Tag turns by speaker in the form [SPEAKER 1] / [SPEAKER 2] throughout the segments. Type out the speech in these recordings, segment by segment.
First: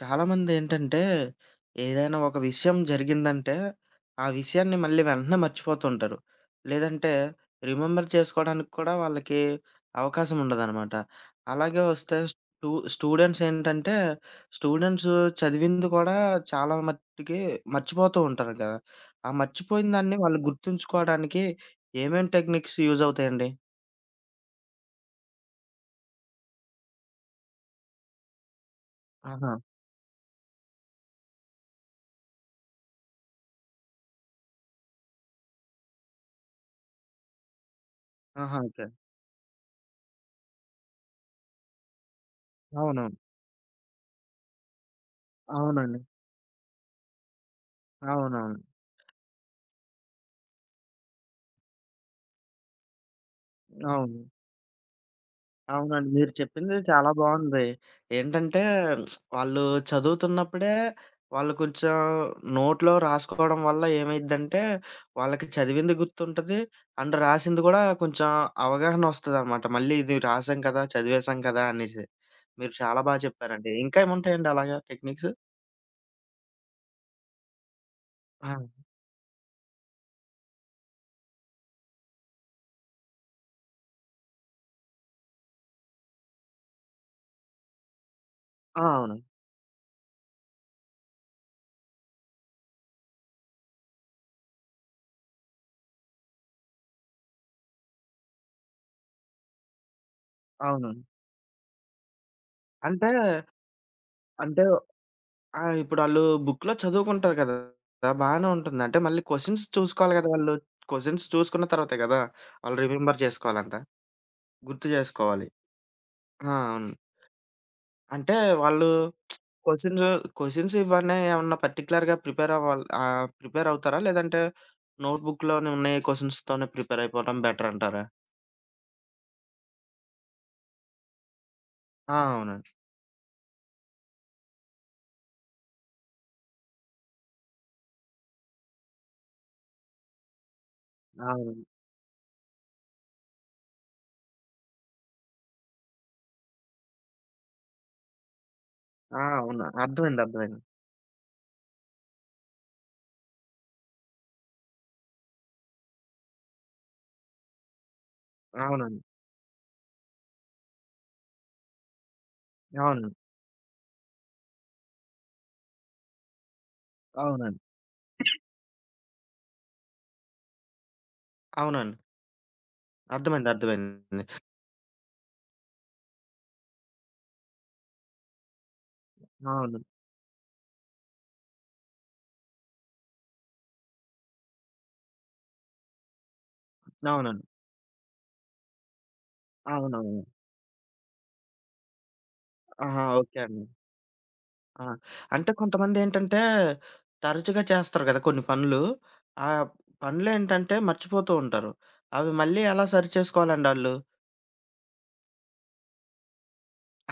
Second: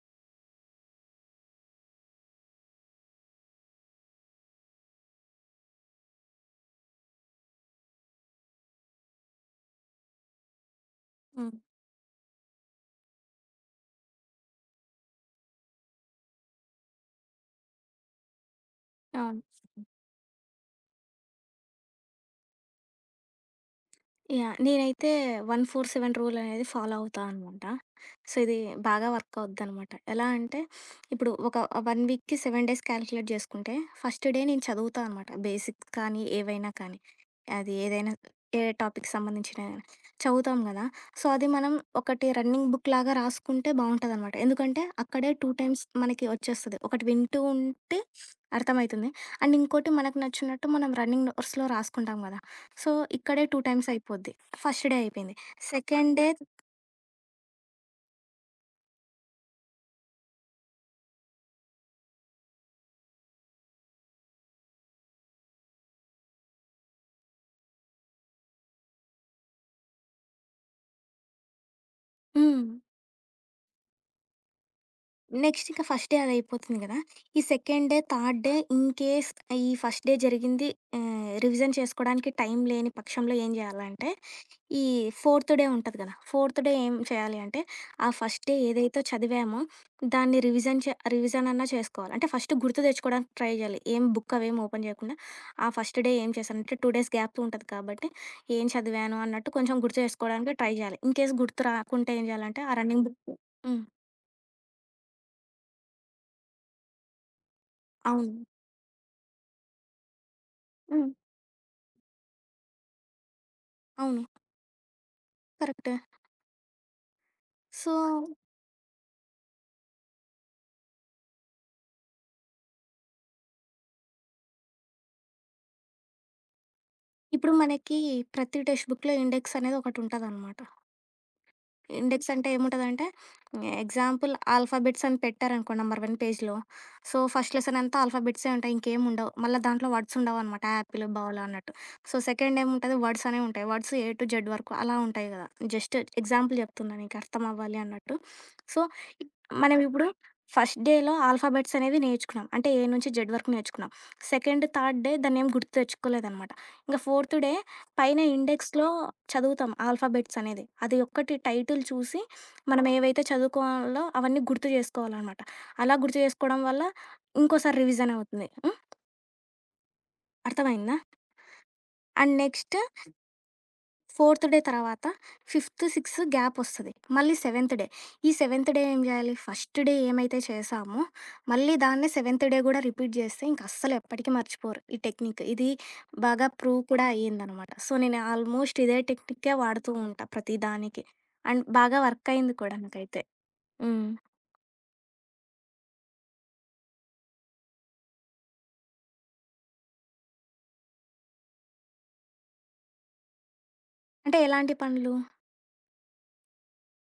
[SPEAKER 1] చాలామందేంటంటే, ఏదైనా ఒక విషయం జరిగిందంటే, ఆ విషయాన్ని మళ్ళీ వెంటనే మర్చిపోతుంటారు. లేదంటే రిమెంబర్ చేసుకోడానికి కూడా వాళ్ళకి అవకాశం ఉండదనమాట.
[SPEAKER 2] హ్మ్.
[SPEAKER 1] అలాగే వస్తే స్టూడెంట్స్ ఏంటంటే, స్టూడెంట్స్ చదివింది కూడా చాలా మట్టుకి మర్చిపోతూ ఉంటారు కదా! ఆ
[SPEAKER 2] అవును.
[SPEAKER 1] మర్చిపోయిన దాన్ని వాళ్ళు గుర్తుంచుకోవడానికి ఏమేం టెక్నిక్స్ యూజ్ అవుతాయండి?
[SPEAKER 2] యాహ్! నేనైతే 1, 4, 7 రూల్ అనేది ఫాలో అవుతా అనమాట. సో, ఇది బాగా వర్క్
[SPEAKER 1] ఆహా!
[SPEAKER 2] అవుద్దనమాట. ఎలా అంటే, ఇప్పుడు ఒక 1 వీక్‌కి 7 డేస్ క్యాలిక్యులేట్ చేసుకుంటే, ఫస్ట్ డే నేను చదువుతా అనమాట. బేసిక్స్ కానీ, ఏవైనా కానీ. అది ఏదైనా
[SPEAKER 1] ఆహా!
[SPEAKER 2] ఏ
[SPEAKER 1] ఓకే.
[SPEAKER 2] టాపిక్‌కి సంబంధించిన చదువుతాం కదా! సో, అది మనం ఒకటి రన్నింగ్ బుక్ లాగా
[SPEAKER 1] అవునవును.
[SPEAKER 2] రాసుకుంటే బావుంటదనమాట. ఎందుకంటే, అక్కడే 2 టైమ్స్
[SPEAKER 1] అవునండి.
[SPEAKER 2] మనకి వచ్చేస్తది. ఒకటి వింటూ ఉంటే
[SPEAKER 1] అవునవును.
[SPEAKER 2] అర్థమయితుంది. అండ్ ఇంకోటి మనకు నచ్చినట్టు మనం రన్నింగ్ నోట్స్‌లో రాసుకుంటాం కదా! సో, ఇక్కడే 2 టైమ్స్
[SPEAKER 1] అవును.
[SPEAKER 2] అయిపోద్ది. ఫస్ట్ డే అయిపోయింది.
[SPEAKER 1] అవునండి.
[SPEAKER 2] సెకండ్ డే
[SPEAKER 1] మీరు చెప్పింది చాలా బావుంది. ఏంటంటే వాళ్ళు చదువుతున్నప్పుడే వాళ్ళు కొంచెం నోట్‌లో రాసుకోవడం వల్ల ఏమైద్దంటే, వాళ్ళకి చదివింది గుర్తుంటది. అండ్ రాసింది గూడా కొంచెం అవగాహనొస్తదనమాట. మళ్ళీ ఇది రాసాం కదా! చదివేసాం కదా! అనేసి.
[SPEAKER 2] హ్మ్.
[SPEAKER 1] మీరు చాలా బా చెప్పారండి. ఇంకా ఏముంటాయండి అలాగా టెక్నిక్స్?
[SPEAKER 2] నెక్స్ట్ ఇంకా ఫస్ట్ డే అదయిపోతుంది గదా! ఈ సెకండ్ డే, థర్డ్
[SPEAKER 1] ఆ!
[SPEAKER 2] డే ఇన్‌కేస్ ఈ ఫస్ట్ డే జరిగింది రివిజన్ చేసుకోడానికి టైం లేని పక్షంలో ఏం జేయాలంటే, ఈ ఫోర్త్ డే ఉంటది గదా! ఫోర్త్ డే ఏం చేయాలి అంటే, ఆ ఫస్ట్ డే
[SPEAKER 1] ఆ!
[SPEAKER 2] ఏదైతే
[SPEAKER 1] అవును.
[SPEAKER 2] చదివామో దాన్ని రివిజన్ అన్నా చేసుకోవాలి. అంటే ఫస్ట్ గుర్తు తెచ్చుకోవడానికి ట్రై జేయాలి. ఏం బుక్ అవేం ఓపెన్ జేయకుండా, ఆ ఫస్ట్ డే ఏం చేశానంటే 2 డేస్ గ్యాప్ ఉంటది కాబట్టి, ఏం చదివాను అన్నట్టు కొంచెం గుర్తు చేసుకోవడానికి ట్రై
[SPEAKER 1] అవును.
[SPEAKER 2] జేయాలి. ఇన్‌కేస్ గుర్తు రాకుంటే ఏం జేయాలంటే, ఆ రన్నింగ్
[SPEAKER 1] అంటే
[SPEAKER 2] బుక్ హ్మ్.
[SPEAKER 1] అంటే ఆ! ఇప్పుడాళ్ళు బుక్‌లో చదువుకుంటారు కదా!
[SPEAKER 2] అవును.
[SPEAKER 1] బానే ఉంటుంది. అంటే మళ్ళీ క్వెషన్స్ చూసుకోవాలి కదా! వాళ్ళు.
[SPEAKER 2] హ్మ్.
[SPEAKER 1] క్వెషన్స్ చూసుకున్న తర్వాతే కదా! వాళ్ళు రిమెంబర్ చేసుకోవాలంతా.
[SPEAKER 2] అవును.
[SPEAKER 1] గుర్తు జేసుకోవాలి.
[SPEAKER 2] కరెక్టే.
[SPEAKER 1] ఆ! అవును.
[SPEAKER 2] సో,
[SPEAKER 1] అంటే వాళ్ళు క్వెషన్స్, క్వెషన్స్ ఇవన్నీ ఏమన్నా పర్టిక్యులర్‌గా ప్రిపేర్ అవ్వాలి ప్రిపేర్ అవుతారా? లేదంటే నోట్‌బుక్‌లోనే ఉన్నాయి క్వెషన్స్‌తోనే ప్రిపేర్ అయిపోవడం
[SPEAKER 2] ఇప్పుడు
[SPEAKER 1] బెటర్
[SPEAKER 2] మనకి
[SPEAKER 1] అంటారా?
[SPEAKER 2] ప్రతి టెక్స్ట్ బుక్‌లో ఇండెక్స్ అనేది ఒకటుంటదనమాట.
[SPEAKER 1] ఆ!
[SPEAKER 2] ఇండెక్స్ అంటే
[SPEAKER 1] అవునండి.
[SPEAKER 2] ఏముంటదంటే ఎగ్జాంపుల్ ఆల్ఫాబెట్స్ అని పెట్టారనుకోండి నంబర్ వన్ పేజ్‌లో. సో, ఫస్ట్ లెసన్ అంతా ఆల్ఫాబెట్సే ఉంటాయి. ఇంకేం ఉండవు. మళ్ళా దాంట్లో వర్డ్స్ ఉండవనమాట. యాపిల్, బౌల్
[SPEAKER 1] అవును.
[SPEAKER 2] అన్నట్టు. సో, సెకండ్ ఏముంటది వర్డ్స్ అనేవి ఉంటాయి. వర్డ్స్ ఏ టు జెడ్ వరకు అలా ఉంటాయి గదా! జస్ట్ ఎగ్జాంపుల్ చెప్తున్నా నీకు అర్థం అవ్వాలి అన్నట్టు. సో,
[SPEAKER 1] ఆ! అవును.
[SPEAKER 2] మనం ఇప్పుడు
[SPEAKER 1] అర్థమైంది. అర్థమైంది.
[SPEAKER 2] ఫస్ట్ డేలో ఆల్ఫాబెట్స్ అనేవి నేర్చుకున్నాం. అంటే ఏ నుంచి జెడ్ వరకు నేర్చుకున్నాం. సెకండ్, థర్డ్ డే దాన్నేం గుర్తు తెచ్చుకోలేదనమాట. ఇంక ఫోర్త్ డే పైన ఇండెక్స్‌లో
[SPEAKER 1] అవునండి.
[SPEAKER 2] చదువుతాం ఆల్ఫాబెట్స్ అనేది. అది ఒక్కటి టైటిల్ చూసి మనం
[SPEAKER 1] అవును.
[SPEAKER 2] ఏవైతే చదువుకోవాలో అవన్నీ గుర్తు చేసుకోవాలనమాట. అలా గుర్తు చేసుకోవడం వల్ల
[SPEAKER 1] అవునండి.
[SPEAKER 2] ఇంకోసారి రివిజన్ అవుతుంది. హ్మ్. అర్థమైందా?
[SPEAKER 1] అవునండి.
[SPEAKER 2] అండ్ నెక్స్ట్
[SPEAKER 1] అర్థమైంది. అర్థమైంది.
[SPEAKER 2] ఫోర్త్ డే తర్వాత ఫిఫ్త్, సిక్స్త్ గ్యాపొస్తది. మళ్ళీ సెవెంత్ డే. ఈ సెవెంత్ డే ఏం జేయాలి?
[SPEAKER 1] అవును.
[SPEAKER 2] ఫస్ట్ డే ఏమైతే చేశామో, మళ్ళీ దాన్నే సెవెంత్ డే గూడా రిపీట్ జేస్తే ఇంక అస్సలు ఎప్పటికి మర్చిపోరు ఈ టెక్నిక్. ఇది బాగా ప్రూవ్ కూడా
[SPEAKER 1] అవునండి.
[SPEAKER 2] అయ్యిందనమాట. సో, నేను ఆల్మోస్ట్ ఇదే టెక్నిక్కే వాడుతూ
[SPEAKER 1] అవునవును.
[SPEAKER 2] ఉంటా ప్రతి దానికి. అండ్ బాగా వర్కయింది కూడా
[SPEAKER 1] ఆహా!
[SPEAKER 2] నాకైతే.
[SPEAKER 1] ఓకే అండి.
[SPEAKER 2] హ్మ్.
[SPEAKER 1] ఆ! అంటే కొంతమందేంటంటే, తరచుగా చేస్తారు గదా కొన్ని పనులు. ఆ పనులేంటంటే మర్చిపోతూ ఉంటారు. అవి మళ్ళీ ఎలా సరిచేసుకోవాలండి ఆళ్ళు?
[SPEAKER 2] అంటే ఎలాంటి పనులు?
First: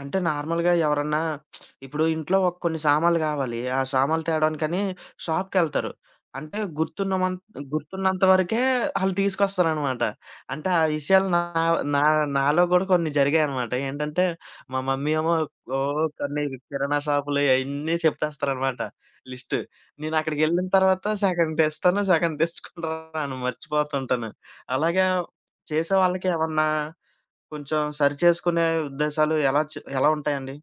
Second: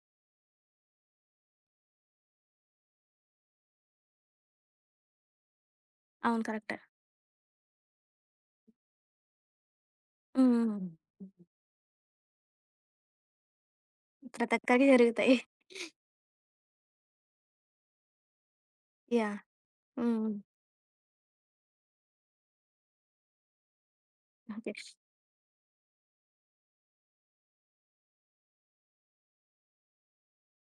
[SPEAKER 1] అంటే నార్మల్‌గా ఎవరన్నా ఇప్పుడు ఇంట్లో ఒక కొన్ని సామాన్లు కావాలి. ఆ సామాన్లు తేడానికని షాప్‌కెళ్తారు.
[SPEAKER 2] అవును.
[SPEAKER 1] అంటే
[SPEAKER 2] కరెక్టే.
[SPEAKER 1] గుర్తున్నంత వరకే ఆళ్ళు తీసుకొస్తారనమాట.
[SPEAKER 2] హ్మ్.
[SPEAKER 1] అంటే
[SPEAKER 2] హ్మ్.
[SPEAKER 1] ఆ విషయాలు నా నా నాలో కూడా కొన్ని జరిగాయనమాట. ఏంటంటే
[SPEAKER 2] ప్రతి
[SPEAKER 1] మా
[SPEAKER 2] ఒక్కరికి
[SPEAKER 1] మమ్మీ ఏమో
[SPEAKER 2] జరుగుతాయి.
[SPEAKER 1] ఓహ్! కొన్ని కిరాణా షాపులు అయన్నీ చెప్పేస్తారనమాట
[SPEAKER 2] యాహ్!
[SPEAKER 1] లిస్టు.
[SPEAKER 2] హ్మ్. హ్మ్.
[SPEAKER 1] నేనక్కడికెళ్ళిన తర్వాత సగం తెస్తాను, సగం తెచ్చుకొని రాను మర్చిపోతుంటాను.
[SPEAKER 2] ఓకే.
[SPEAKER 1] అలాగా చేసేవాళ్ళకి ఏమన్నా కొంచెం సరిచేసుకునే ఉద్దేశాలు ఎలా ఉంటాయండి?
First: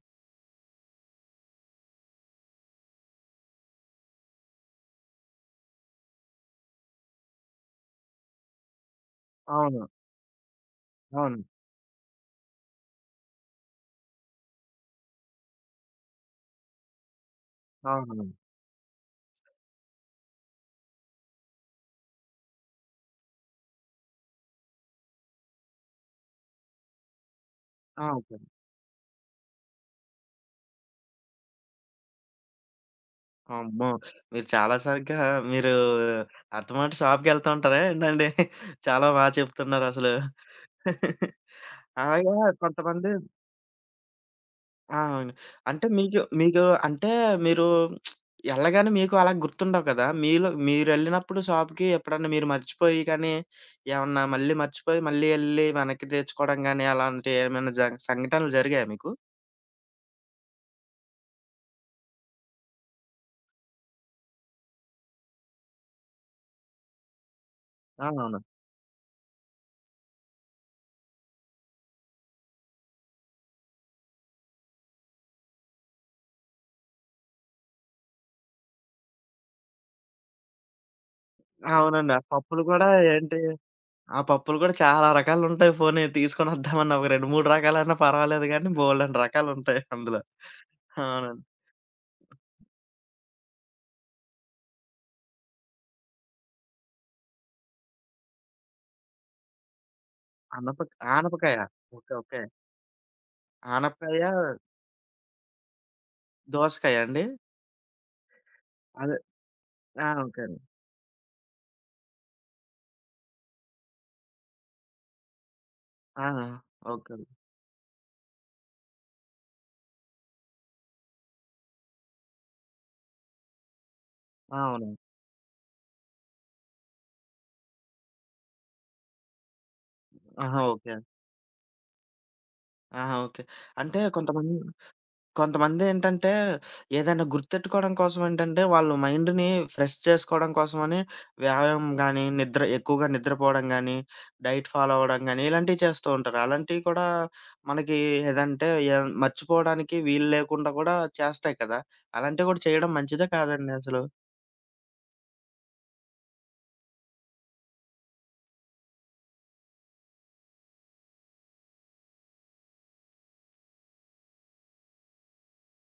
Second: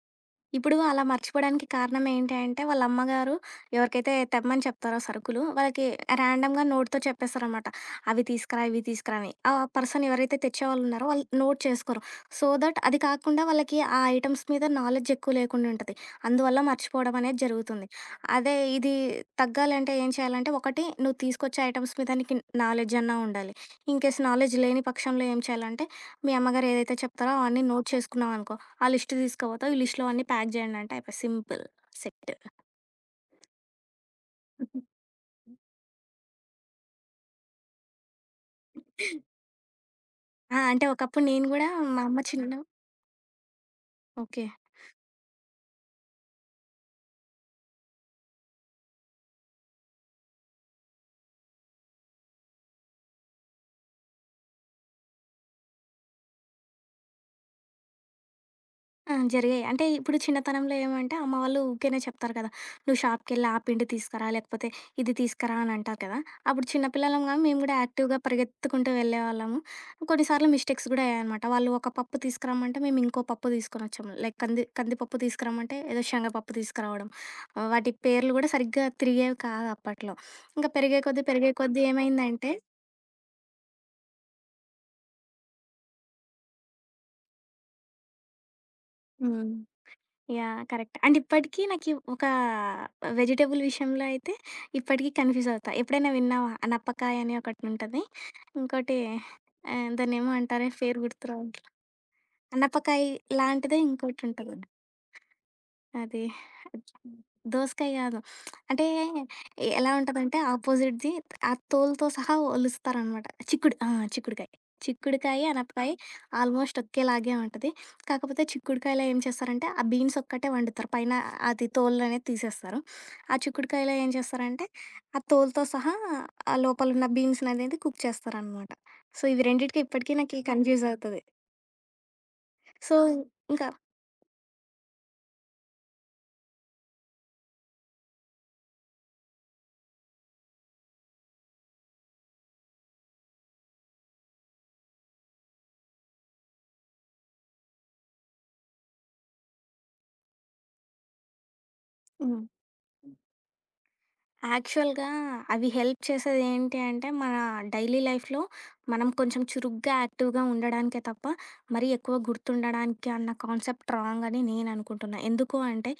[SPEAKER 2] ఇప్పుడు అలా మర్చిపోవడానికి కారణం ఏంటి అంటే, వాళ్ళ అమ్మగారు ఎవరికైతే తెమ్మని చెప్తారో సరుకులు, వాళ్ళకి ర్యాండమ్‌గా నోట్‌తో చెప్పేస్తారనమాట. అవి తీసుకురా, ఇవి తీసుకురా అని. ఆ
[SPEAKER 1] అవును.
[SPEAKER 2] పర్సన్ ఎవరైతే తెచ్చేవాళ్ళు ఉన్నారో వాళ్ళు
[SPEAKER 1] అవును.
[SPEAKER 2] నోట్ చేసుకోరు. సో దట్ అది కాకుండా వాళ్ళకి ఆ ఐటెమ్స్ మీద నాలెడ్జ్ ఎక్కువ లేకుండా ఉంటది. అందువల్ల మర్చిపోవడం అనేది జరుగుతుంది.
[SPEAKER 1] అవునవును.
[SPEAKER 2] అదే ఇది తగ్గాలంటే ఏం చేయాలంటే, ఒకటి నువ్వు తీసుకొచ్చే ఐటెమ్స్ మీద నీకు నాలెడ్జ్ అన్నా ఉండాలి. ఇన్‌కేస్ నాలెడ్జ్ లేని పక్షంలో ఏం చేయాలంటే, మీ అమ్మగారు ఏదైతే చెప్తారో అవన్నీ నోట్
[SPEAKER 1] ఆ! ఓకే.
[SPEAKER 2] చేసుకున్నావనుకో ఆ లిస్ట్ తీసుకపోతావు. ఈ లిస్ట్‌లో అన్నీ ప్యాక్ చేయండి అంటే అయిపాయ్ సింపుల్ సెట్.
[SPEAKER 1] అమ్మో! మీరు చాలా సరిగ్గా మీరు అత్తమాట షాప్‌కెళ్తూ ఉంటారా ఏంటండి? చాలా బా చెప్తున్నారసలు.
[SPEAKER 2] ఆ! అంటే ఒకప్పుడు నేను గూడా మా అమ్మ
[SPEAKER 1] అలాగా
[SPEAKER 2] చిన్న
[SPEAKER 1] కొంతమంది
[SPEAKER 2] ఓకే.
[SPEAKER 1] ఆ! అవును. అంటే మీకు మీకు అంటే మీరు ఎళ్ళగానే మీకు అలా గుర్తుండవు కదా! మీలో మీరెళ్ళినప్పుడు షాప్‌కి ఎప్పుడన్నా మీరు మర్చిపోయి కానీ, ఏమన్నా మళ్ళీ మర్చిపోయి మళ్ళీ ఎళ్లి వెనక్కి తెచ్చుకోవడం గాని, అలాంటి ఏమైనా సంఘటనలు జరిగాయా మీకు?
[SPEAKER 2] ఆ! జరిగాయి. అంటే ఇప్పుడు చిన్నతనంలో ఏమంటే అమ్మ వాళ్ళు ఊకేనే చెప్తారు కదా! "నువ్వు షాప్‌కెళ్ళి ఆ పిండి తీసుకురా, లేకపోతే ఇది తీసుకురా" అని అంటారు కదా! అప్పుడు చిన్నపిల్లలంగా మేము కూడా
[SPEAKER 1] ఆ!
[SPEAKER 2] యాక్టివ్‌గా
[SPEAKER 1] అవును.
[SPEAKER 2] పరిగెత్తుకుంటూ వెళ్ళేవాళ్ళము. కొన్నిసార్లు మిస్టేక్స్ కూడా అయ్యాయన్నమాట. వాళ్ళు ఒక పప్పు తీసుకురమ్మంటే మేము ఇంకో పప్పు తీసుకొని వచ్చాము. లైక్ కంది కందిపప్పు తీసుకురమ్మంటే ఏదో శనగపప్పు తీసుకురావడం. వాటి పేర్లు కూడా సరిగ్గా తిరిగేవి కాదు అప్పట్లో. ఇంకా పెరిగే కొద్దీ పెరిగే కొద్దీ
[SPEAKER 1] అవునండి. ఆ
[SPEAKER 2] ఏమైందంటే
[SPEAKER 1] పప్పులు కూడా ఏంటి ఆ పప్పులు కూడా చాలా రకాలుంటాయి. పోనీ తీసుకొనొద్దామన్నా ఒక 2, 3 రకాలన్నా పర్వాలేదు గానీ, బోలెడన్ని
[SPEAKER 2] హ్మ్.
[SPEAKER 1] రకాలుంటాయి అందులో.
[SPEAKER 2] యాహ్! కరెక్ట్. అండ్
[SPEAKER 1] అవునండి.
[SPEAKER 2] ఇప్పటికి నాకి ఒక వెజిటబుల్ విషయంలో అయితే ఇప్పటికి కన్‌ఫ్యూజ్ అవుతా. ఎప్పుడైనా విన్నావా? అనపకాయ అని ఒకటుంటది. ఇంకోటి దాన్నేమో అంటారే
[SPEAKER 1] అనప
[SPEAKER 2] పేరు గుర్తు
[SPEAKER 1] ఆనపకాయ.
[SPEAKER 2] రావట్లే.
[SPEAKER 1] ఓకే. ఓకే.
[SPEAKER 2] అనపకాయ లాంటిదే
[SPEAKER 1] ఆనపకాయ,
[SPEAKER 2] ఇంకోటుంటది. అది
[SPEAKER 1] దోసకాయ అండి?
[SPEAKER 2] దోసకాయ గాదు. అంటే
[SPEAKER 1] అదే.
[SPEAKER 2] ఎలా
[SPEAKER 1] ఆ!
[SPEAKER 2] ఉంటదంటే
[SPEAKER 1] ఓకే అండి.
[SPEAKER 2] ఆపోజిట్‌ది ఆ తోలుతో సహా ఒలుస్తారనమాట. చిక్కుడు ఆ! చిక్కుడుకాయ. చిక్కుడుకాయ, అనపకాయ
[SPEAKER 1] ఆ!
[SPEAKER 2] ఆల్మోస్ట్
[SPEAKER 1] ఓకే అండి.
[SPEAKER 2] ఒకేలాగే ఉంటది. కాకపోతే చిక్కుడుకాయలో ఏం చేస్తారంటే, ఆ బీన్స్ ఒక్కటే వండుతారు. పైన అది తోలనేది తీసేస్తారు. ఆ చిక్కుడుకాయలో ఏం
[SPEAKER 1] ఆ!
[SPEAKER 2] చేస్తారంటే,
[SPEAKER 1] అవును.
[SPEAKER 2] ఆ తోలుతో సహా ఆ లోపలున్న బీన్స్‌ననేది కుక్ చేస్తారనమాట. సో, ఇవి రెండిటికి ఇప్పటికి నాకి
[SPEAKER 1] ఆహా!
[SPEAKER 2] Confuse
[SPEAKER 1] okay.
[SPEAKER 2] అవుతది. సో,
[SPEAKER 1] ఆహా! ఓకే.
[SPEAKER 2] ఇంకా
[SPEAKER 1] అంటే కొంతమంది కొంతమందేంటంటే ఏదైనా గుర్తెట్టుకోవడం కోసం ఏంటంటే వాళ్ళు మైండ్‌ని ఫ్రెష్ చేసుకోవడం కోసమని వ్యాయామం గాని, నిద్ర ఎక్కువగా నిద్రపోవడం గాని, డైట్ ఫాలో అవ్వడం గాని ఇలాంటివి చేస్తూ ఉంటారు. అలాంటివి కూడా మనకి ఏదంటే ఏ మర్చిపోవడానికి వీలు లేకుండా కూడా చేస్తాయి కదా!
[SPEAKER 2] హ్మ్.
[SPEAKER 1] అలాంటివి కూడా చేయడం మంచిదా కాదండి అసలు?
[SPEAKER 2] యాక్చువల్‌గా అవి హెల్ప్ చేసేదేంటి అంటే, మన డైలీ లైఫ్‌లో మనం కొంచెం చురుగ్గా, యాక్టివ్‌గా ఉండడానికే తప్ప, మరీ ఎక్కువ గుర్తుండడానికి అన్న కాన్సెప్ట్ రాంగ్ అని నేననుకుంటున్నా. ఎందుకు అంటే,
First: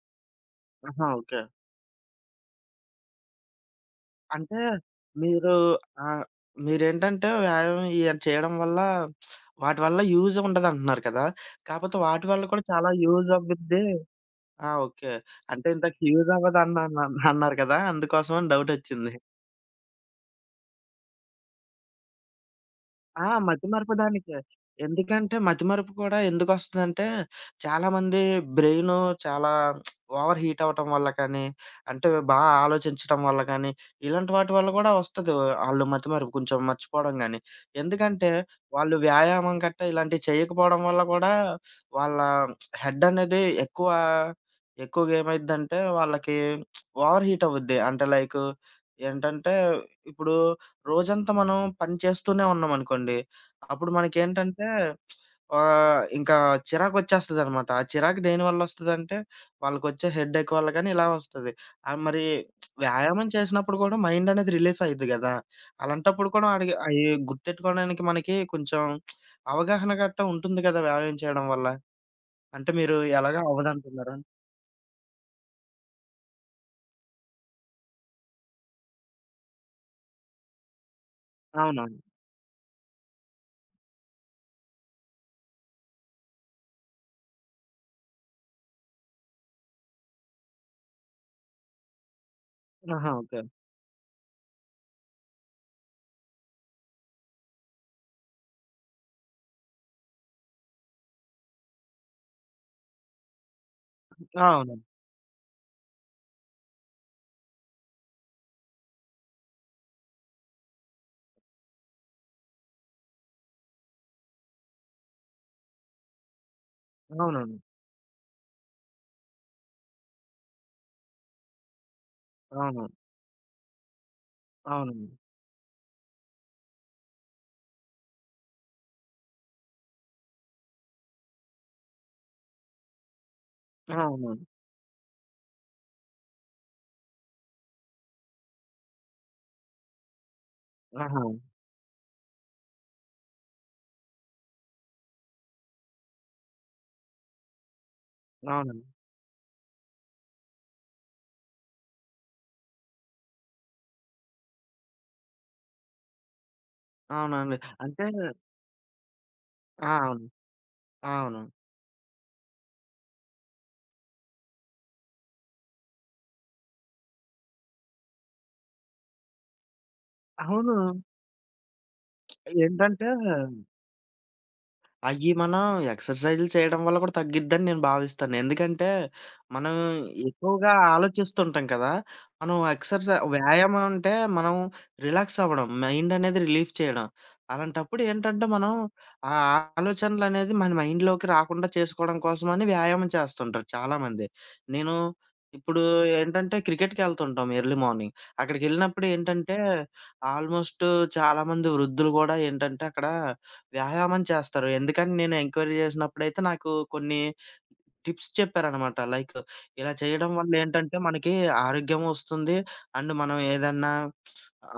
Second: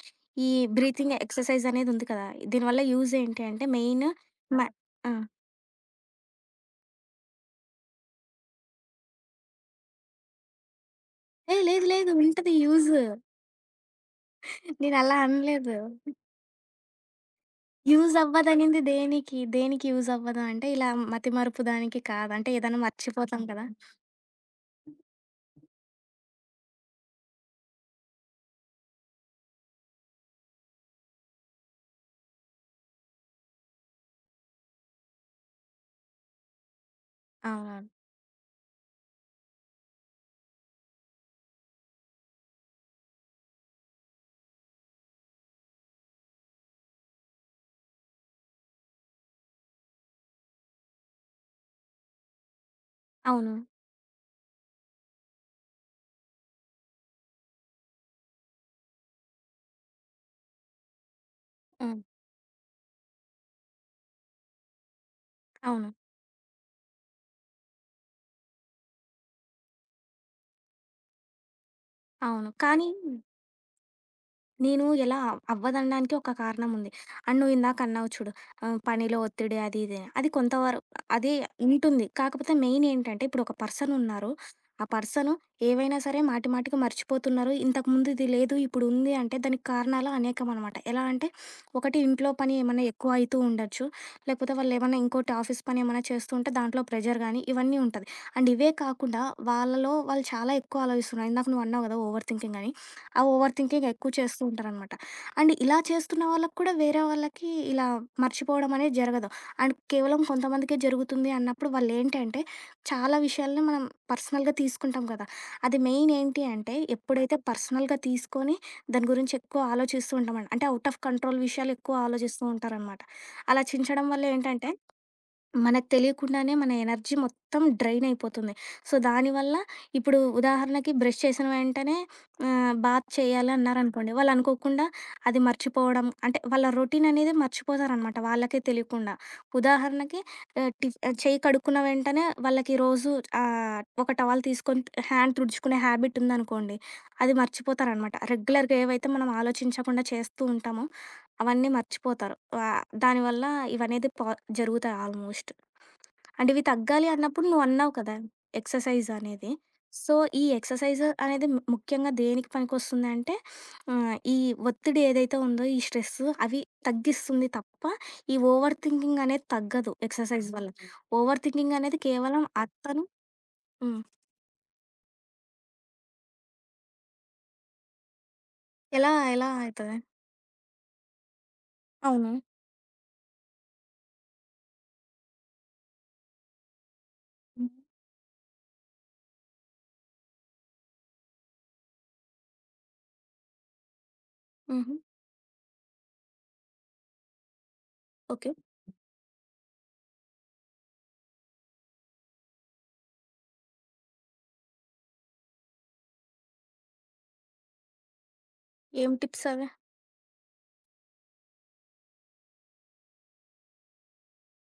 [SPEAKER 2] ఈ
[SPEAKER 1] ఆహా!
[SPEAKER 2] Breathing
[SPEAKER 1] okay.
[SPEAKER 2] ఎక్సర్సైజ్ అనేదుంది కదా! దీనివల్ల యూజ్ ఏంటి అంటే, మెయిన్
[SPEAKER 1] అంటే
[SPEAKER 2] కాదు. ఆ!
[SPEAKER 1] మీరు ఆహ్, మీరేంటంటే వ్యాయామం ఇయన్నీ చేయడం వల్ల వాటి వల్ల యూజ్ ఉండదంటున్నారు కదా!
[SPEAKER 2] ఏహ్! లేదు,
[SPEAKER 1] కాపోతే
[SPEAKER 2] లేదు.
[SPEAKER 1] వాటి వల్ల
[SPEAKER 2] ఉంటది
[SPEAKER 1] కూడా చాలా
[SPEAKER 2] యూజ్.
[SPEAKER 1] యూజ్ అవ్విద్ది. ఆ! ఓకే.
[SPEAKER 2] నేనలా
[SPEAKER 1] అంటే
[SPEAKER 2] అనలేదు.
[SPEAKER 1] ఇందాక యూజ్ అవ్వదన్నాను అన్నారు కదా!
[SPEAKER 2] యూజ్
[SPEAKER 1] అందుకోసమని
[SPEAKER 2] అవ్వదనింది
[SPEAKER 1] డౌటొచ్చింది.
[SPEAKER 2] దేనికి? దేనికి యూజ్ అవ్వదు అంటే, ఇలా మతిమరుపు దానికి కాదు. అంటే ఏదైనా
[SPEAKER 1] ఆ!
[SPEAKER 2] మర్చిపోతాం కదా!
[SPEAKER 1] మతిమరపు దానికే. ఎందుకంటే మతిమరుపు కూడా ఎందుకొస్తదంటే, చాలామంది బ్రెయిను చాలా ఓవర్ హీట్ అవ్వటం వల్ల కానీ, అంటే బాగా ఆలోచించటం వల్ల కానీ, ఇలాంటి వాటి వల్ల కూడా వస్తది. ఆళ్ళు మతిమరుపు కొంచెం మర్చిపోవడం గాని.
[SPEAKER 2] అవును.
[SPEAKER 1] ఎందుకంటే వాళ్ళు వ్యాయామం గట్టా ఇలాంటివి చేయకపోవడం వల్ల కూడా వాళ్ళ హెడ్ అనేది ఎక్కువ ఎక్కువగా ఏమైద్దంటే వాళ్ళకి ఓవర్ హీట్ అవ్వుద్ది. అంటే లైకు ఏంటంటే ఇప్పుడు రోజంతా మనం పని చేస్తూనే ఉన్నామనుకోండి,
[SPEAKER 2] అవునవును. అవును.
[SPEAKER 1] అప్పుడు మనకేంటంటే ఇంకా చిరాకొచ్చేస్తదనమాట. ఆ చిరాకు దేనివల్ల వస్తదంటే, వాళ్ళకొచ్చే హెడేక్ వల్ల గాని, ఇలా వస్తది.
[SPEAKER 2] హ్మ్.
[SPEAKER 1] మరి వ్యాయామం చేసినప్పుడు కూడా మైండ్ అనేది రిలీఫ్ అయిద్ది గదా!
[SPEAKER 2] అవును.
[SPEAKER 1] అలాంటప్పుడు కూడా అడిగి అయి గుర్తెట్టుకోవడానికి మనకి కొంచెం అవగాహన గట్టా ఉంటుంది కదా! వ్యాయామం చేయడం వల్ల.
[SPEAKER 2] అవును.
[SPEAKER 1] అంటే
[SPEAKER 2] కానీ
[SPEAKER 1] మీరు ఎలాగో అవ్వదంటున్నారు.
[SPEAKER 2] నేను ఎలా అవ్వదనడానికి ఒక కారణం ఉంది. అండ్ నువ్వు ఇందాక అన్నావు చూడు పనిలో ఒత్తిడి అది ఇది అని. అది కొంతవరకు అది
[SPEAKER 1] అవునవును.
[SPEAKER 2] ఉంటుంది. కాకపోతే మెయిన్ ఏంటంటే ఇప్పుడు ఒక పర్సన్ ఉన్నారు. ఆ పర్సన్ ఏవైనా సరే మాటి మాటికి మర్చిపోతున్నారు. ఇంతకుముందు ఇది లేదు ఇప్పుడు ఉంది అంటే దానికి కారణాలు అనేకమనమాట. ఎలా అంటే ఒకటి ఇంట్లో పని ఏమన్నా ఎక్కువ
[SPEAKER 1] ఆహా!
[SPEAKER 2] అయితూ
[SPEAKER 1] ఓకే.
[SPEAKER 2] ఉండొచ్చు. లేకపోతే వాళ్ళు ఏమన్నా ఇంకోటి ఆఫీస్ పని ఏమన్నా చేస్తూ ఉంటే దాంట్లో ప్రెషర్ గానీ ఇవన్నీ ఉంటది. అండ్ ఇవే కాకుండా వాళ్ళలో వాళ్ళు చాలా ఎక్కువ ఆలోచిస్తున్నారు. ఇందాక నువ్వు అన్నావు కదా! ఓవర్ థింకింగ్ అని. ఆ ఓవర్ థింకింగ్ ఎక్కువ చేస్తూ
[SPEAKER 1] అవును.
[SPEAKER 2] ఉంటారనమాట. అండ్ ఇలా చేస్తున్న వాళ్ళకి కూడా వేరే వాళ్ళకి ఇలా మర్చిపోవడం అనేది జరగదు. అండ్ కేవలం కొంతమందికే జరుగుతుంది అన్నప్పుడు వాళ్ళేంటంటే, చాలా విషయాల్ని మనం పర్సనల్‌గా తీసుకుంటాం కదా! అది మెయిన్ ఏంటి అంటే, ఎప్పుడైతే
[SPEAKER 1] అవునండి.
[SPEAKER 2] పర్సనల్‌గా తీసుకొని దాని గురించి ఎక్కువ ఆలోచిస్తూ ఉంటామని అంటే, ఔట్ ఆఫ్ కంట్రోల్ విషయాలు ఎక్కువ ఆలోచిస్తూ
[SPEAKER 1] అవును.
[SPEAKER 2] ఉంటారనమాట. అలా చించడం వల్ల ఏంటంటే
[SPEAKER 1] అవును.
[SPEAKER 2] మనకు తెలియకుండానే మన ఎనర్జీ మొత్తం డ్రైన్ అయిపోతుంది. సో, దానివల్ల ఇప్పుడు ఉదాహరణకి బ్రష్ చేసిన వెంటనే బాత్ చేయాలి అన్నారనుకోండి. వాళ్ళు
[SPEAKER 1] అవునండి.
[SPEAKER 2] అనుకోకుండా అది మర్చిపోవడం అంటే వాళ్ళ రొటీన్ అనేది మర్చిపోతారనమాట వాళ్ళకే తెలియకుండా. ఉదాహరణకి ఆహ్, టిఫ్
[SPEAKER 1] ఆహా!
[SPEAKER 2] చేయి కడుక్కున్న వెంటనే వాళ్ళకి రోజు ఒక టవల్ తీసుకొని హ్యాండ్ తుడుచుకునే హ్యాబిట్ ఉందనుకోండి. అది మర్చిపోతారనమాట. రెగ్యులర్‌గా
[SPEAKER 1] అవునండి.
[SPEAKER 2] ఏవైతే మనం ఆలోచించకుండా చేస్తూ ఉంటామో అవన్నీ మర్చిపోతారు. దానివల్ల ఇవనేది పా జరుగుతాయి ఆల్మోస్ట్. అంటే ఇవి తగ్గాలి అన్నప్పుడు
[SPEAKER 1] అవునండి.
[SPEAKER 2] నువ్వు అన్నావు
[SPEAKER 1] అంటే
[SPEAKER 2] కదా ఎక్సర్సైజ్ అనేది.
[SPEAKER 1] ఆ!
[SPEAKER 2] సో,
[SPEAKER 1] అవును.
[SPEAKER 2] ఈ ఎక్సర్సైజ్
[SPEAKER 1] అవును.
[SPEAKER 2] అనేది ముఖ్యంగా దేనికి పనికొస్తుంది అంటే ఈ ఒత్తిడి ఏదైతే ఉందో ఈ స్ట్రెస్ అవి తగ్గిస్తుంది తప్ప ఈ ఓవర్ థింకింగ్ అనేది తగ్గదు ఎక్సర్సైజ్ వల్ల.
[SPEAKER 1] అవును.
[SPEAKER 2] ఓవర్ థింకింగ్ అనేది కేవలం
[SPEAKER 1] ఏంటంటే
[SPEAKER 2] అతను హ్మ్.
[SPEAKER 1] అయ్యి మనం ఎక్సర్‌సైజులు చేయడం వల్ల కూడా తగ్గిద్దని నేను భావిస్తాను. ఎందుకంటే,
[SPEAKER 2] ఎలా ఎలా
[SPEAKER 1] మనం
[SPEAKER 2] అయితది?
[SPEAKER 1] ఎక్కువగా ఆలోచిస్తుంటాం కదా!
[SPEAKER 2] అవును.
[SPEAKER 1] మనం వ్యాయామం అంటే మనం రిలాక్స్ అవ్వడం, మైండ్ అనేది రిలీఫ్ చేయడం.
[SPEAKER 2] హ్మ్.
[SPEAKER 1] అలాంటప్పుడు ఏంటంటే, మనం ఆ ఆలోచనలనేది మన మైండ్‌లోకి రాకుండా చేసుకోవడం కోసమని వ్యాయామం చేస్తుంటారు చాలామంది. నేను
[SPEAKER 2] హుహు.
[SPEAKER 1] ఇప్పుడు ఏంటంటే క్రికెట్‌కెళ్తుంటాం ఎర్లీ మార్నింగ్.
[SPEAKER 2] ఓకే.
[SPEAKER 1] అక్కడికెళ్ళినప్పుడు ఏంటంటే, ఆల్‌మోస్ట్ చాలామంది వృద్ధులు గూడా ఏంటంటే అక్కడ వ్యాయామం చేస్తారు. ఎందుకని నేను ఎంక్వైరీ చేసినప్పుడైతే నాకు కొన్ని టిప్స్ చెప్పారనమాట.
[SPEAKER 2] ఏం
[SPEAKER 1] లైక్
[SPEAKER 2] టిప్స్ అవి?
[SPEAKER 1] ఇలా చేయడం వల్ల ఏంటంటే మనకి ఆరోగ్యం వస్తుంది. అండ్ మనం ఏదన్నా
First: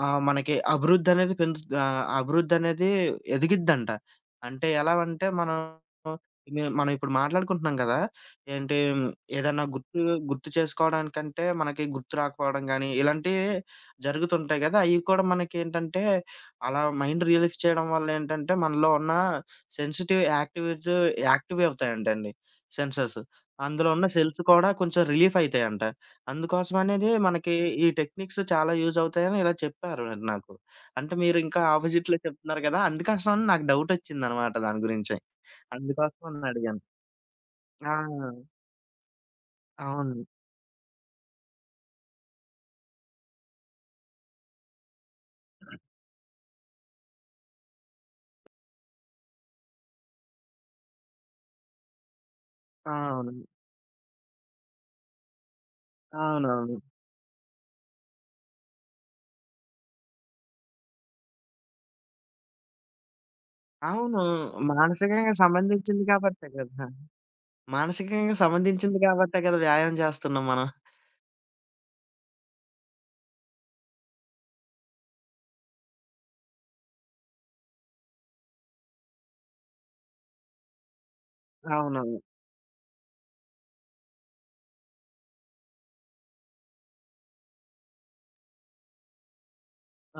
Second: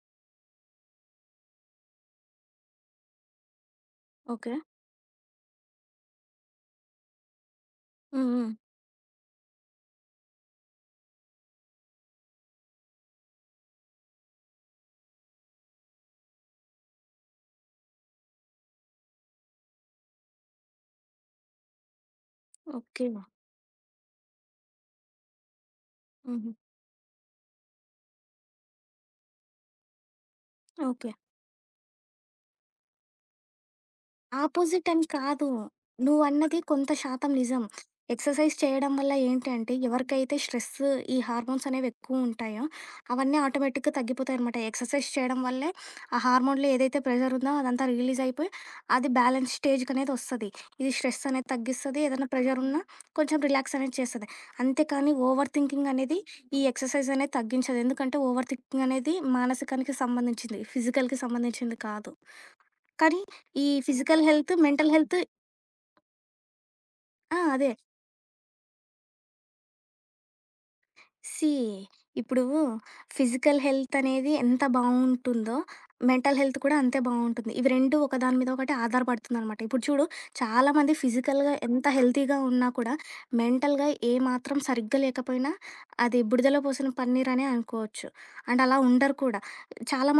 [SPEAKER 1] ఆ! మనకి అభివృద్ధనేది ఎదిగిద్దంట.
[SPEAKER 2] ఓకే.
[SPEAKER 1] అంటే ఎలావంటే మనం ఇప్పుడు మాట్లాడుకుంటున్నాం గదా!
[SPEAKER 2] హ్మ్. హ్మ్.
[SPEAKER 1] ఏంటి ఏదన్నా గుర్తు గుర్తు చేసుకోవడానికంటే మనకి గుర్తు రాకపోవడం గానీ, ఇలాంటివి జరుగుతుంటాయి గదా! అయి కూడా మనకేంటంటే అలా మైండ్ రిలీఫ్ చేయడం వల్ల ఏంటంటే మనలో ఉన్న సెన్సిటివ్ యాక్టివిటీ యాక్టివ్ అవుతాయంటండి
[SPEAKER 2] ఓకే.
[SPEAKER 1] సెన్సెస్. అందులో ఉన్న సెల్స్ కూడా కొంచెం రిలీఫ్ అయితాయంట.
[SPEAKER 2] హుహు.
[SPEAKER 1] అందుకోసమనేదే మనకి ఈ టెక్నిక్స్ చాలా యూజ్ అవుతాయని ఇలా చెప్పారు నాకు.
[SPEAKER 2] ఓకే.
[SPEAKER 1] అంటే మీరు ఇంకా ఆపోజిట్‌లో చెప్తున్నారు కదా! అందుకోసమని నాకు డౌటొచ్చిందనమాట దాని
[SPEAKER 2] ఆపోజిట్ అని
[SPEAKER 1] గురించి.
[SPEAKER 2] కాదు.
[SPEAKER 1] అందుకోసమని
[SPEAKER 2] నువ్వన్నది
[SPEAKER 1] అడిగాను.
[SPEAKER 2] కొంత శాతం నిజం.
[SPEAKER 1] ఆ!
[SPEAKER 2] ఎక్సర్‌సైజ్ చేయడం వల్ల ఏంటంటే,
[SPEAKER 1] అవును.
[SPEAKER 2] ఎవరికైతే స్ట్రెస్, ఈ హార్మోన్స్ అనేవి ఎక్కువుంటాయో, అవన్నీ ఆటోమేటిక్‌గా తగ్గిపోతాయనమాట. ఎక్సర్‌సైజ్ చేయడం వల్లే ఆ హార్మోన్‌లో ఏదైతే ప్రెషర్ ఉందో అదంతా రిలీజ్ అయిపోయి, అది బ్యాలెన్స్ స్టేజ్‌కనేది ఒస్తది. ఇది స్ట్రెస్ అనేది తగ్గిస్తది. ఏదైనా ప్రెషర్ ఉన్నా
[SPEAKER 1] ఆ!
[SPEAKER 2] కొంచెం
[SPEAKER 1] అవును.
[SPEAKER 2] రిలాక్స్ అనేది చేస్తది. అంతేకానీ ఓవర్ థింకింగ్ అనేది ఈ
[SPEAKER 1] అవునవును.
[SPEAKER 2] ఎక్సర్‌సైజ్ అనేది తగ్గించదు. ఎందుకంటే, ఓవర్ థింకింగ్ అనేది మానసికానికి సంబంధించింది. ఫిజికల్‌కి సంబంధించింది కాదు. కానీ ఈ
[SPEAKER 1] అవును.
[SPEAKER 2] ఫిజికల్ హెల్త్, మెంటల్ హెల్త్
[SPEAKER 1] మానసికంగా సంబంధించింది కాబట్టే కదా!
[SPEAKER 2] ఆ! అదే.
[SPEAKER 1] మానసికంగా సంబంధించింది కాబట్టే కదా వ్యాయామం చేస్తున్నాం మనం.
[SPEAKER 2] సీ ఇప్పుడు ఫిజికల్ హెల్త్ అనేది ఎంత బావుంటుందో, మెంటల్ హెల్త్ కూడా అంతే బావుంటుంది. ఇవి 2 ఒకదాని మీద ఒకటి ఆధారపడుతుందనమాట. ఇప్పుడు చూడు చాలామంది ఫిజికల్‌గా ఎంత
[SPEAKER 1] అవునవును.
[SPEAKER 2] హెల్తీగా ఉన్నా కూడా మెంటల్‌గా ఏమాత్రం సరిగ్గా లేకపోయినా అది బుడిదలో పోసిన పన్నీర్ అనే అనుకోవచ్చు. అండ్ అలా ఉండరు కూడా.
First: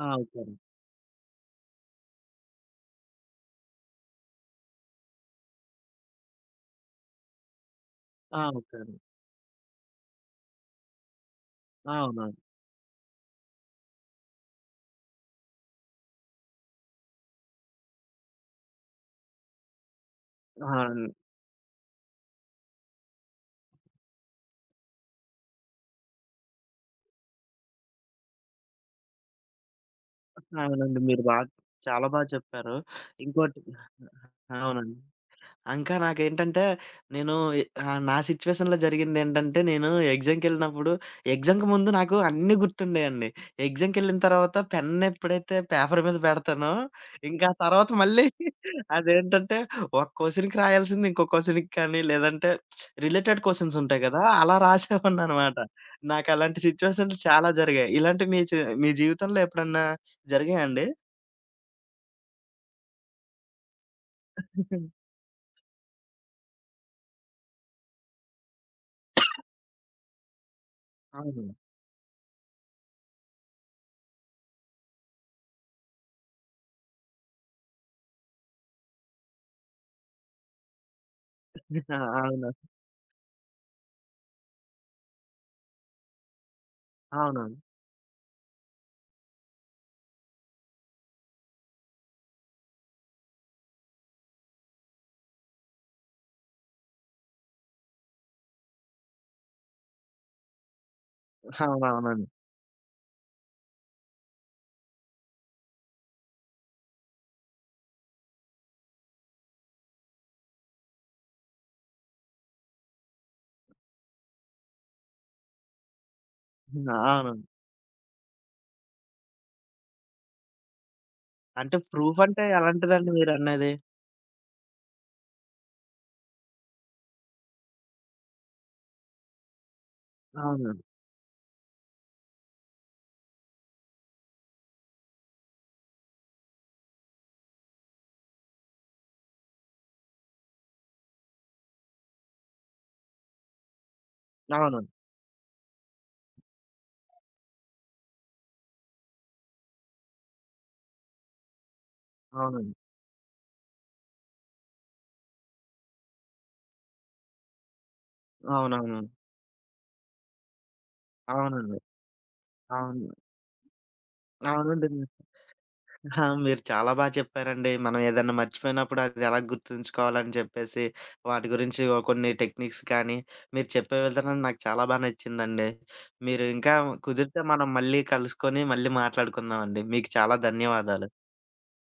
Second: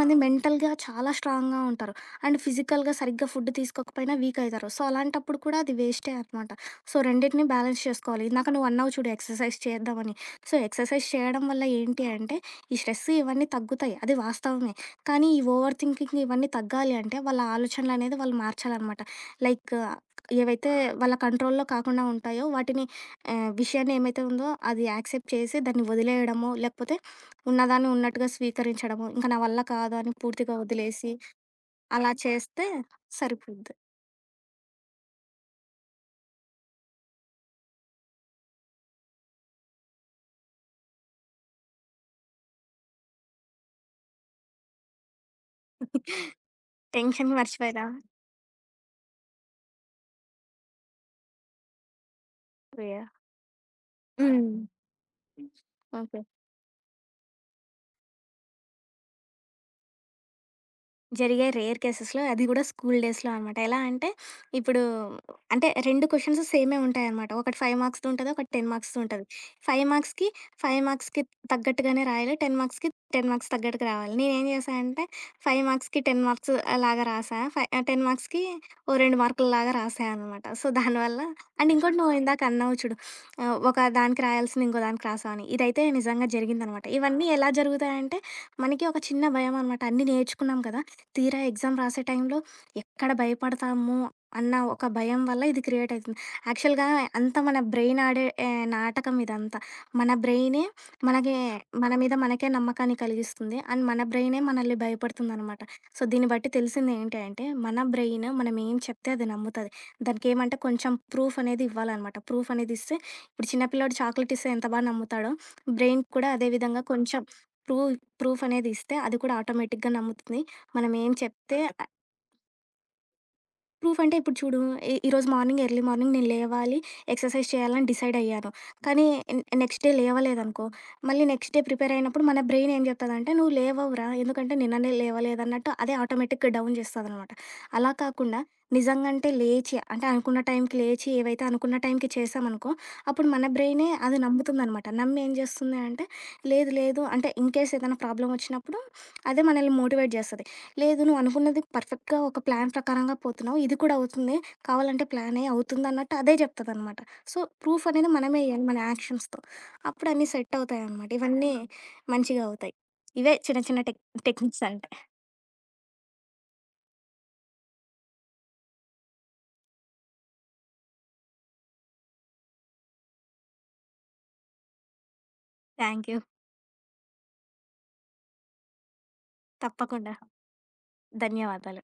[SPEAKER 1] ఆ! అవుతారు.
[SPEAKER 2] మెంటల్‌గా చాలా స్ట్రాంగ్‌గా ఉంటారు. అండ్ ఫిజికల్‌గా సరిగ్గా ఫుడ్ తీసుకోకపోయినా వీక్ అయితారు. సో, అలాంటప్పుడు కూడా అది వేస్టే అనమాట. సో, రెండిటిని బ్యాలెన్స్ చేసుకోవాలి.
[SPEAKER 1] ఆ!
[SPEAKER 2] ఇందాక నువ్వు
[SPEAKER 1] అవుతారు.
[SPEAKER 2] అన్నావు చూడు ఎక్సర్‌సైజ్ చేద్దామని. సో, ఎక్సర్సైజ్ చేయడం వల్ల ఏంటి
[SPEAKER 1] అవునవును.
[SPEAKER 2] అంటే, ఈ స్ట్రెస్ ఇవన్నీ తగ్గుతాయి. అది వాస్తవమే. కానీ, ఈ ఓవర్ థింకింగ్ ఇవన్నీ తగ్గాలి అంటే, వాళ్ళ ఆలోచనలనేది వాళ్ళు మార్చాలనమాట. లైక్ ఏవైతే
[SPEAKER 1] అవును.
[SPEAKER 2] వాళ్ళ కంట్రోల్‌లో కాకుండా ఉంటాయో, వాటిని విషయాన్ని ఏమైతే ఉందో అది యాక్సెప్ట్ చేసి, దాన్ని వదిలేయడమో, లేకపోతే ఉన్నదాన్ని ఉన్నట్టుగా స్వీకరించడమో, ఇంక నా వల్ల కాదు అని పూర్తిగా
[SPEAKER 1] అవునండి.
[SPEAKER 2] వదిలేసి,
[SPEAKER 1] మీరు బా చాలా
[SPEAKER 2] అలా
[SPEAKER 1] బా
[SPEAKER 2] చేస్తే
[SPEAKER 1] చెప్పారు. ఇంకోటి
[SPEAKER 2] సరిపోద్ది.
[SPEAKER 1] అవునండి. ఇంకా నాకేంటంటే నేను నా సిట్యుయేషన్‌లో జరిగిందేంటంటే, నేను ఎగ్జామ్‌కెళ్ళినప్పుడు ఎగ్జామ్‌కి ముందు నాకు అన్నీ గుర్తుండేయండి. ఎగ్జామ్‌కెళ్ళిన తర్వాత పెన్ ఎప్పుడైతే పేపర్ మీద పెడతానో,
[SPEAKER 2] టెన్షన్
[SPEAKER 1] ఇంకా ఆ
[SPEAKER 2] మర్చిపోయినా.
[SPEAKER 1] తర్వాత మళ్ళీ అదేంటంటే ఒక క్వెషన్‌కి రాయాల్సింది ఇంకో క్వెషన్‌కి కానీ, లేదంటే
[SPEAKER 2] ప్రియా.
[SPEAKER 1] రిలేటెడ్ క్వెషన్స్ ఉంటాయి కదా!
[SPEAKER 2] హ్మ్.
[SPEAKER 1] అలా రాసేవాడిననమాట.
[SPEAKER 2] ఓకే.
[SPEAKER 1] నాకు అలాంటి సిట్యుయేషన్స్ చాలా జరిగాయి. ఇలాంటివి మీ జీవితంలో ఎప్పుడన్నా జరిగాయా అండి?
[SPEAKER 2] జరిగే రేర్ కేసెస్‌లో అది గూడా స్కూల్ డేస్‌లో అనమాట. ఎలా అంటే ఇప్పుడు అంటే 2 క్వెషన్స్ సేమే ఉంటాయనమాట. ఒకటి 5 మార్క్స్‌ది ఉంటది. ఒకటి 10 మార్క్స్‌ది ఉంటది. 5 మార్క్స్‌కి 5 మార్క్స్‌కి
[SPEAKER 1] అవును.
[SPEAKER 2] తగ్గట్టుగానే రాయాలి. 10 మార్క్స్‌కి 10 మార్క్స్ తగ్గట్టుగా రావాలి. నేనేం చేశా అంటే 5 మార్క్స్‌కి 10 మార్క్స్ లాగా రాసా. ఫై 10 మార్క్స్‌కి ఓ 2 మార్కుల్లాగా రాసా అనమాట. సో, దానివల్ల అండ్
[SPEAKER 1] ఆ!
[SPEAKER 2] ఇంకోటి నువ్వు ఇందాక
[SPEAKER 1] అవును.
[SPEAKER 2] అన్నావు చూడు. ఒక దానికి రాయాల్సింది ఇంకో దానికి రాసావు అని. ఇదైతే నిజంగా జరిగిందనమాట. ఇవన్నీ ఎలా
[SPEAKER 1] అవునవును.
[SPEAKER 2] జరుగుతాయంటే మనకి ఒక చిన్న భయం అనమాట. అన్నీ నేర్చుకున్నాం కదా! తీరా ఎగ్జామ్ రాసే టైంలో ఎక్కడ భయపడతాము అన్న ఒక భయం వల్ల ఇది క్రియేట్ అవుతుంది యాక్చువల్గా అంతా మన బ్రెయిన్ ఆడే ఏ, నాటకం ఇదంతా మన బ్రెయినే మనకి మన మీద
[SPEAKER 1] అవునవునండి.
[SPEAKER 2] మనకే నమ్మకాన్ని కలిగిస్తుంది అండ్ మన బ్రెయినే మనల్ని భయపడుతుంది అనమాట సో దీన్ని బట్టి తెలిసింది ఏంటి అంటే మన బ్రెయిన్ మనం ఏం చెప్తే అది నమ్ముతుంది దానికి ఏమంటే కొంచెం ప్రూఫ్ అనేది ఇవ్వాలన్నమాట ప్రూఫ్ అనేది ఇస్తే ఇప్పుడు చిన్నపిల్లాడు చాక్లెట్ ఇస్తే ఎంత బాగా నమ్ముతాడో బ్రెయిన్ కూడా అదే విధంగా
[SPEAKER 1] హ్మ్.
[SPEAKER 2] కొంచెం
[SPEAKER 1] అవునండి.
[SPEAKER 2] ప్రూఫ్ ప్రూఫ్ అనేది ఇస్తే అది కూడా ఆటోమేటిక్గా నమ్ముతుంది మనం ఏం చెప్తే
[SPEAKER 1] అంటే ప్రూఫ్ అంటే ఎలాంటిదండి మీరన్నది?
[SPEAKER 2] ప్రూఫ్ అంటే ఇప్పుడు చూడు ఈ ఈరోజు మార్నింగ్ ఎర్లీ మార్నింగ్ నేను లేవాలి, ఎక్సర్సైజ్ చేయాలని డిసైడ్ అయ్యాను. కానీ నెక్స్ట్ డే లేవలేదనుకో,
[SPEAKER 1] అవునండి.
[SPEAKER 2] మళ్ళీ నెక్స్ట్ డే ప్రిపేర్ అయినప్పుడు మన బ్రెయిన్ ఏం చెప్తదంటే, "నువ్వు లేవవురా! ఎందుకంటే నిన్ననే లేవలేదన్నట్టు" అదే ఆటోమేటిక్‌గా డౌన్ చేస్తదనమాట. అలా కాకుండా నిజంగంటే లేచి అంటే అనుకున్న టైంకి లేచి ఏవైతే అనుకున్న టైంకి చేశామనుకో, అప్పుడు మన బ్రెయినే అది నమ్ముతుందనమాట.
[SPEAKER 1] అవునండి.
[SPEAKER 2] నమ్మి ఏం చేస్తుంది అంటే, లేదు లేదు అంటే ఇన్‌కేస్ ఏదైనా ప్రాబ్లమ్ వచ్చినప్పుడు అదే మనల్ని మోటివేట్ చేస్తది. లేదు నువ్వు అనుకున్నది పర్ఫెక్ట్‌గా ఒక ప్లాన్
[SPEAKER 1] అవునండి.
[SPEAKER 2] ప్రకారంగా పోతున్నావు. ఇది కూడా అవుతుంది. కావాలంటే ప్లాన్ ఏ అవుతుందన్నట్టు అదే చెప్తదనమాట. సో, ప్రూఫ్ అనేది మనమే ఇయ్యాలి మన
[SPEAKER 1] అవునవును.
[SPEAKER 2] యాక్షన్స్‌తో. అప్పుడు అన్నీ సెట్ అవుతాయనమాట. ఇవన్నీ
[SPEAKER 1] అవునండి.
[SPEAKER 2] మంచిగా అవుతాయి.
[SPEAKER 1] అవును.
[SPEAKER 2] ఇవే చిన్న చిన్న టెక్నిక్స్
[SPEAKER 1] అవునండి.
[SPEAKER 2] అంటే.
[SPEAKER 1] ఆ! మీరు చాలా బా చెప్పారండి. మనం ఏదన్నా మర్చిపోయినప్పుడు అది ఎలా గుర్తుంచుకోవాలని చెప్పేసి, వాటి గురించి ఓ కొన్ని టెక్నిక్స్ కానీ, మీరు చెప్పే విధానం నాకు చాలా బా నచ్చిందండి.
[SPEAKER 2] Thank you.
[SPEAKER 1] మీరు ఇంకా కుదిరితే మనం మళ్ళీ కలుసుకొని మళ్ళీ మాట్లాడుకుందామండి. మీకు
[SPEAKER 2] తప్పకుండా.
[SPEAKER 1] చాలా ధన్యవాదాలు.
[SPEAKER 2] ధన్యవాదాలు.